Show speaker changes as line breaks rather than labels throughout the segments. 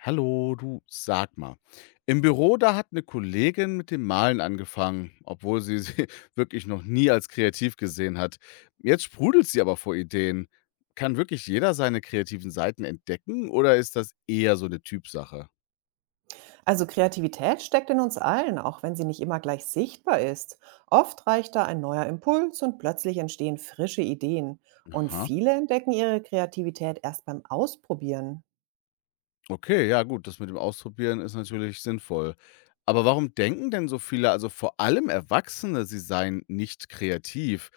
Hallo, du, sag mal. Im Büro, da hat eine Kollegin mit dem Malen angefangen, obwohl sie wirklich noch nie als kreativ gesehen hat. Jetzt sprudelt sie aber vor Ideen. Kann wirklich jeder seine kreativen Seiten entdecken oder ist das eher so eine Typsache?
Also Kreativität steckt in uns allen, auch wenn sie nicht immer gleich sichtbar ist. Oft reicht da ein neuer Impuls und plötzlich entstehen frische Ideen. Und
Aha.
viele entdecken ihre Kreativität erst beim Ausprobieren.
Okay, ja gut, das mit dem Ausprobieren ist natürlich sinnvoll. Aber warum denken denn so viele, also vor allem Erwachsene, sie seien nicht kreativ?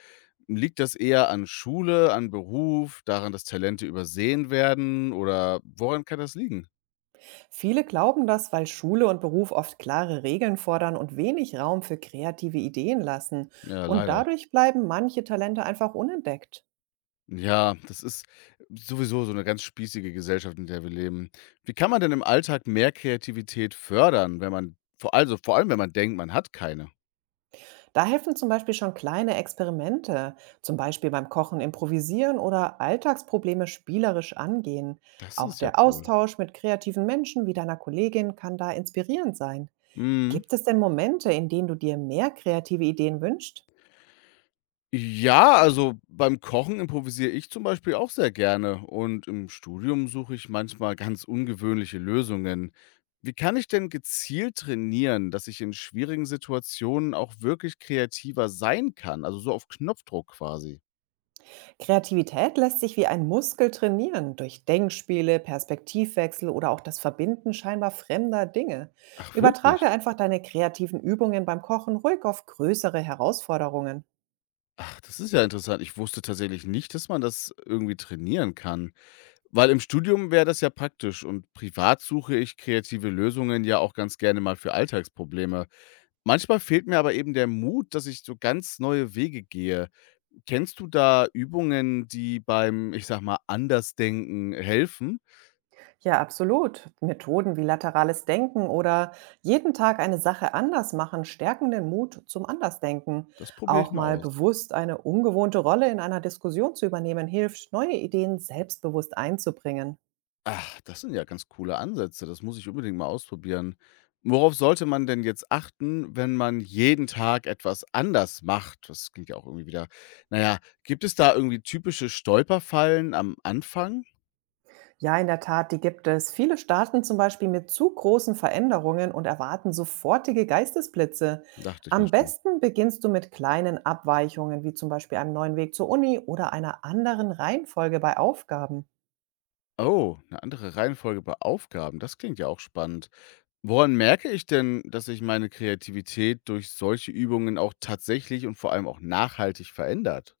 Liegt das eher an Schule, an Beruf, daran, dass Talente übersehen werden oder woran kann das liegen?
Viele glauben das, weil Schule und Beruf oft klare Regeln fordern und wenig Raum für kreative Ideen lassen.
Ja,
Und
leider.
dadurch bleiben manche Talente einfach unentdeckt.
Ja, das ist sowieso so eine ganz spießige Gesellschaft, in der wir leben. Wie kann man denn im Alltag mehr Kreativität fördern, wenn man, vor, also vor allem wenn man denkt, man hat keine?
Da helfen zum Beispiel schon kleine Experimente, zum Beispiel beim Kochen improvisieren oder Alltagsprobleme spielerisch angehen.
Das
Auch
ist ja
der
cool.
Austausch mit kreativen Menschen wie deiner Kollegin kann da inspirierend sein.
Mhm.
Gibt es denn Momente, in denen du dir mehr kreative Ideen wünschst?
Ja, also beim Kochen improvisiere ich zum Beispiel auch sehr gerne und im Studium suche ich manchmal ganz ungewöhnliche Lösungen. Wie kann ich denn gezielt trainieren, dass ich in schwierigen Situationen auch wirklich kreativer sein kann? Also so auf Knopfdruck quasi.
Kreativität lässt sich wie ein Muskel trainieren, durch Denkspiele, Perspektivwechsel oder auch das Verbinden scheinbar fremder Dinge.
Ach, wirklich?
Übertrage einfach deine kreativen Übungen beim Kochen ruhig auf größere Herausforderungen.
Ach, das ist ja interessant. Ich wusste tatsächlich nicht, dass man das irgendwie trainieren kann, weil im Studium wäre das ja praktisch und privat suche ich kreative Lösungen ja auch ganz gerne mal für Alltagsprobleme. Manchmal fehlt mir aber eben der Mut, dass ich so ganz neue Wege gehe. Kennst du da Übungen, die beim, ich sag mal, Andersdenken helfen?
Ja, absolut. Methoden wie laterales Denken oder jeden Tag eine Sache anders machen stärken den Mut zum Andersdenken.
Das probiere ich
Auch
mal
mal
aus.
bewusst eine ungewohnte Rolle in einer Diskussion zu übernehmen hilft, neue Ideen selbstbewusst einzubringen.
Ach, das sind ja ganz coole Ansätze. Das muss ich unbedingt mal ausprobieren. Worauf sollte man denn jetzt achten, wenn man jeden Tag etwas anders macht? Das klingt ja auch irgendwie wieder. Naja, gibt es da irgendwie typische Stolperfallen am Anfang?
Ja, in der Tat, die gibt es. Viele starten zum Beispiel mit zu großen Veränderungen und erwarten sofortige Geistesblitze.
Dachte ich mir
Am
schon.
besten beginnst du mit kleinen Abweichungen, wie zum Beispiel einem neuen Weg zur Uni oder einer anderen Reihenfolge bei Aufgaben.
Oh, eine andere Reihenfolge bei Aufgaben. Das klingt ja auch spannend. Woran merke ich denn, dass sich meine Kreativität durch solche Übungen auch tatsächlich und vor allem auch nachhaltig verändert?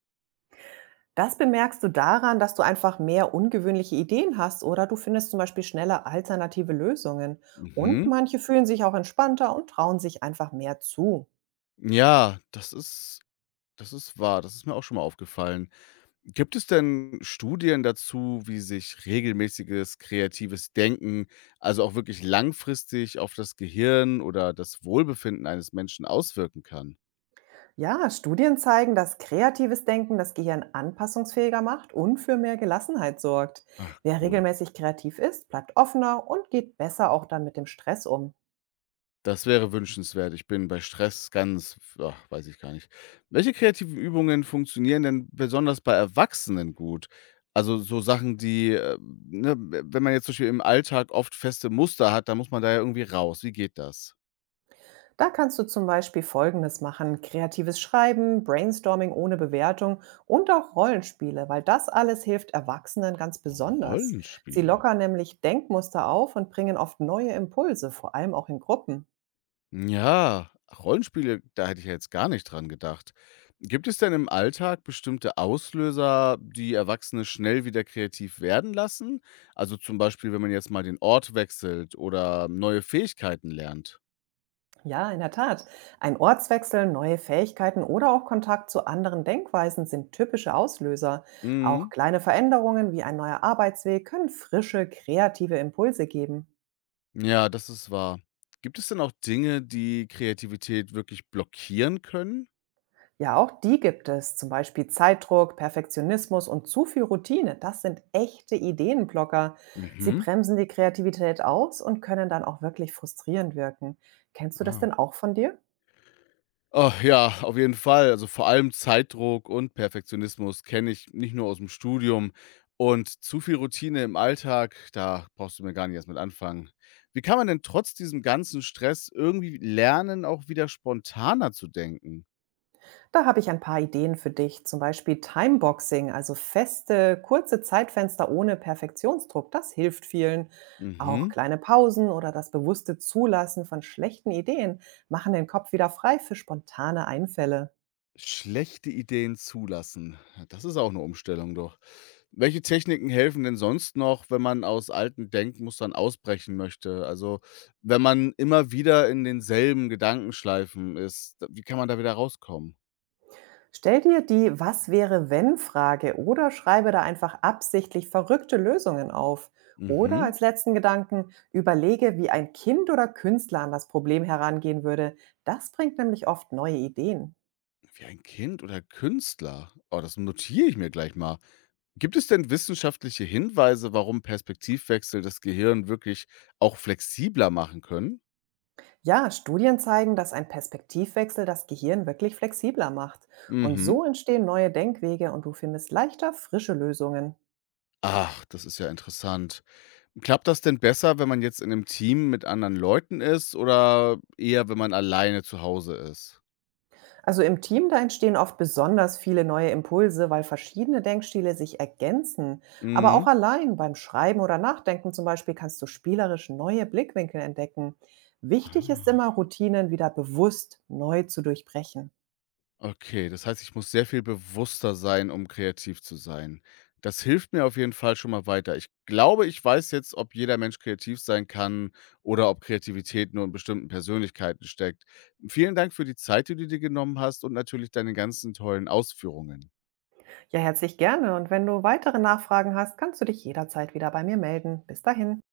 Das bemerkst du daran, dass du einfach mehr ungewöhnliche Ideen hast oder du findest zum Beispiel schneller alternative Lösungen. Und
Mhm.
manche fühlen sich auch entspannter und trauen sich einfach mehr zu.
Ja, das ist wahr. Das ist mir auch schon mal aufgefallen. Gibt es denn Studien dazu, wie sich regelmäßiges kreatives Denken, also auch wirklich langfristig auf das Gehirn oder das Wohlbefinden eines Menschen auswirken kann?
Ja, Studien zeigen, dass kreatives Denken das Gehirn anpassungsfähiger macht und für mehr Gelassenheit sorgt.
Ach
Wer
cool.
regelmäßig kreativ ist, bleibt offener und geht besser auch dann mit dem Stress um.
Das wäre wünschenswert. Ich bin bei Stress ganz, ach, weiß ich gar nicht. Welche kreativen Übungen funktionieren denn besonders bei Erwachsenen gut? Also so Sachen, die, ne, wenn man jetzt zum Beispiel im Alltag oft feste Muster hat, dann muss man da ja irgendwie raus. Wie geht das?
Da kannst du zum Beispiel Folgendes machen. Kreatives Schreiben, Brainstorming ohne Bewertung und auch Rollenspiele, weil das alles hilft Erwachsenen ganz besonders. Sie
Rollenspiele.
lockern nämlich Denkmuster auf und bringen oft neue Impulse, vor allem auch in Gruppen.
Ja, Rollenspiele, da hätte ich ja jetzt gar nicht dran gedacht. Gibt es denn im Alltag bestimmte Auslöser, die Erwachsene schnell wieder kreativ werden lassen? Also zum Beispiel, wenn man jetzt mal den Ort wechselt oder neue Fähigkeiten lernt.
Ja, in der Tat. Ein Ortswechsel, neue Fähigkeiten oder auch Kontakt zu anderen Denkweisen sind typische Auslöser. Auch
Mhm.
kleine Veränderungen wie ein neuer Arbeitsweg können frische, kreative Impulse geben.
Ja, das ist wahr. Gibt es denn auch Dinge, die Kreativität wirklich blockieren können?
Ja, auch die gibt es. Zum Beispiel Zeitdruck, Perfektionismus und zu viel Routine. Das sind echte Ideenblocker. Sie
Mhm.
bremsen die Kreativität aus und können dann auch wirklich frustrierend wirken. Kennst du das
Ah.
denn auch von dir?
Oh ja, auf jeden Fall. Also vor allem Zeitdruck und Perfektionismus kenne ich nicht nur aus dem Studium. Und zu viel Routine im Alltag, da brauchst du mir gar nicht erst mit anfangen. Wie kann man denn trotz diesem ganzen Stress irgendwie lernen, auch wieder spontaner zu denken?
Da habe ich ein paar Ideen für dich. Zum Beispiel Timeboxing, also feste, kurze Zeitfenster ohne Perfektionsdruck. Das hilft vielen. Auch
Mhm.
kleine Pausen oder das bewusste Zulassen von schlechten Ideen machen den Kopf wieder frei für spontane Einfälle.
Schlechte Ideen zulassen. Ja, das ist auch eine Umstellung doch. Welche Techniken helfen denn sonst noch, wenn man aus alten Denkmustern ausbrechen möchte? Also, wenn man immer wieder in denselben Gedankenschleifen ist, da- wie kann man da wieder rauskommen?
Stell dir die „Was wäre wenn“ Frage oder schreibe da einfach absichtlich verrückte Lösungen auf. Oder
Mhm.
als letzten Gedanken, überlege, wie ein Kind oder Künstler an das Problem herangehen würde. Das bringt nämlich oft neue Ideen.
Wie ein Kind oder Künstler. Oh, das notiere ich mir gleich mal. Gibt es denn wissenschaftliche Hinweise, warum Perspektivwechsel das Gehirn wirklich auch flexibler machen können?
Ja, Studien zeigen, dass ein Perspektivwechsel das Gehirn wirklich flexibler macht. Und
Mhm.
so entstehen neue Denkwege und du findest leichter frische Lösungen.
Ach, das ist ja interessant. Klappt das denn besser, wenn man jetzt in einem Team mit anderen Leuten ist oder eher, wenn man alleine zu Hause ist?
Also im Team, da entstehen oft besonders viele neue Impulse, weil verschiedene Denkstile sich ergänzen. Aber auch
Mhm.
allein beim Schreiben oder Nachdenken zum Beispiel kannst du spielerisch neue Blickwinkel entdecken. Wichtig ist immer,
Ah,
Routinen wieder bewusst neu zu durchbrechen.
okay, das heißt, ich muss sehr viel bewusster sein, um kreativ zu sein. Das hilft mir auf jeden Fall schon mal weiter. Ich glaube, ich weiß jetzt, ob jeder Mensch kreativ sein kann oder ob Kreativität nur in bestimmten Persönlichkeiten steckt. Vielen Dank für die Zeit, die du dir genommen hast und natürlich deine ganzen tollen Ausführungen.
Ja, herzlich gerne. Und wenn du weitere Nachfragen hast, kannst du dich jederzeit wieder bei mir melden. Bis dahin.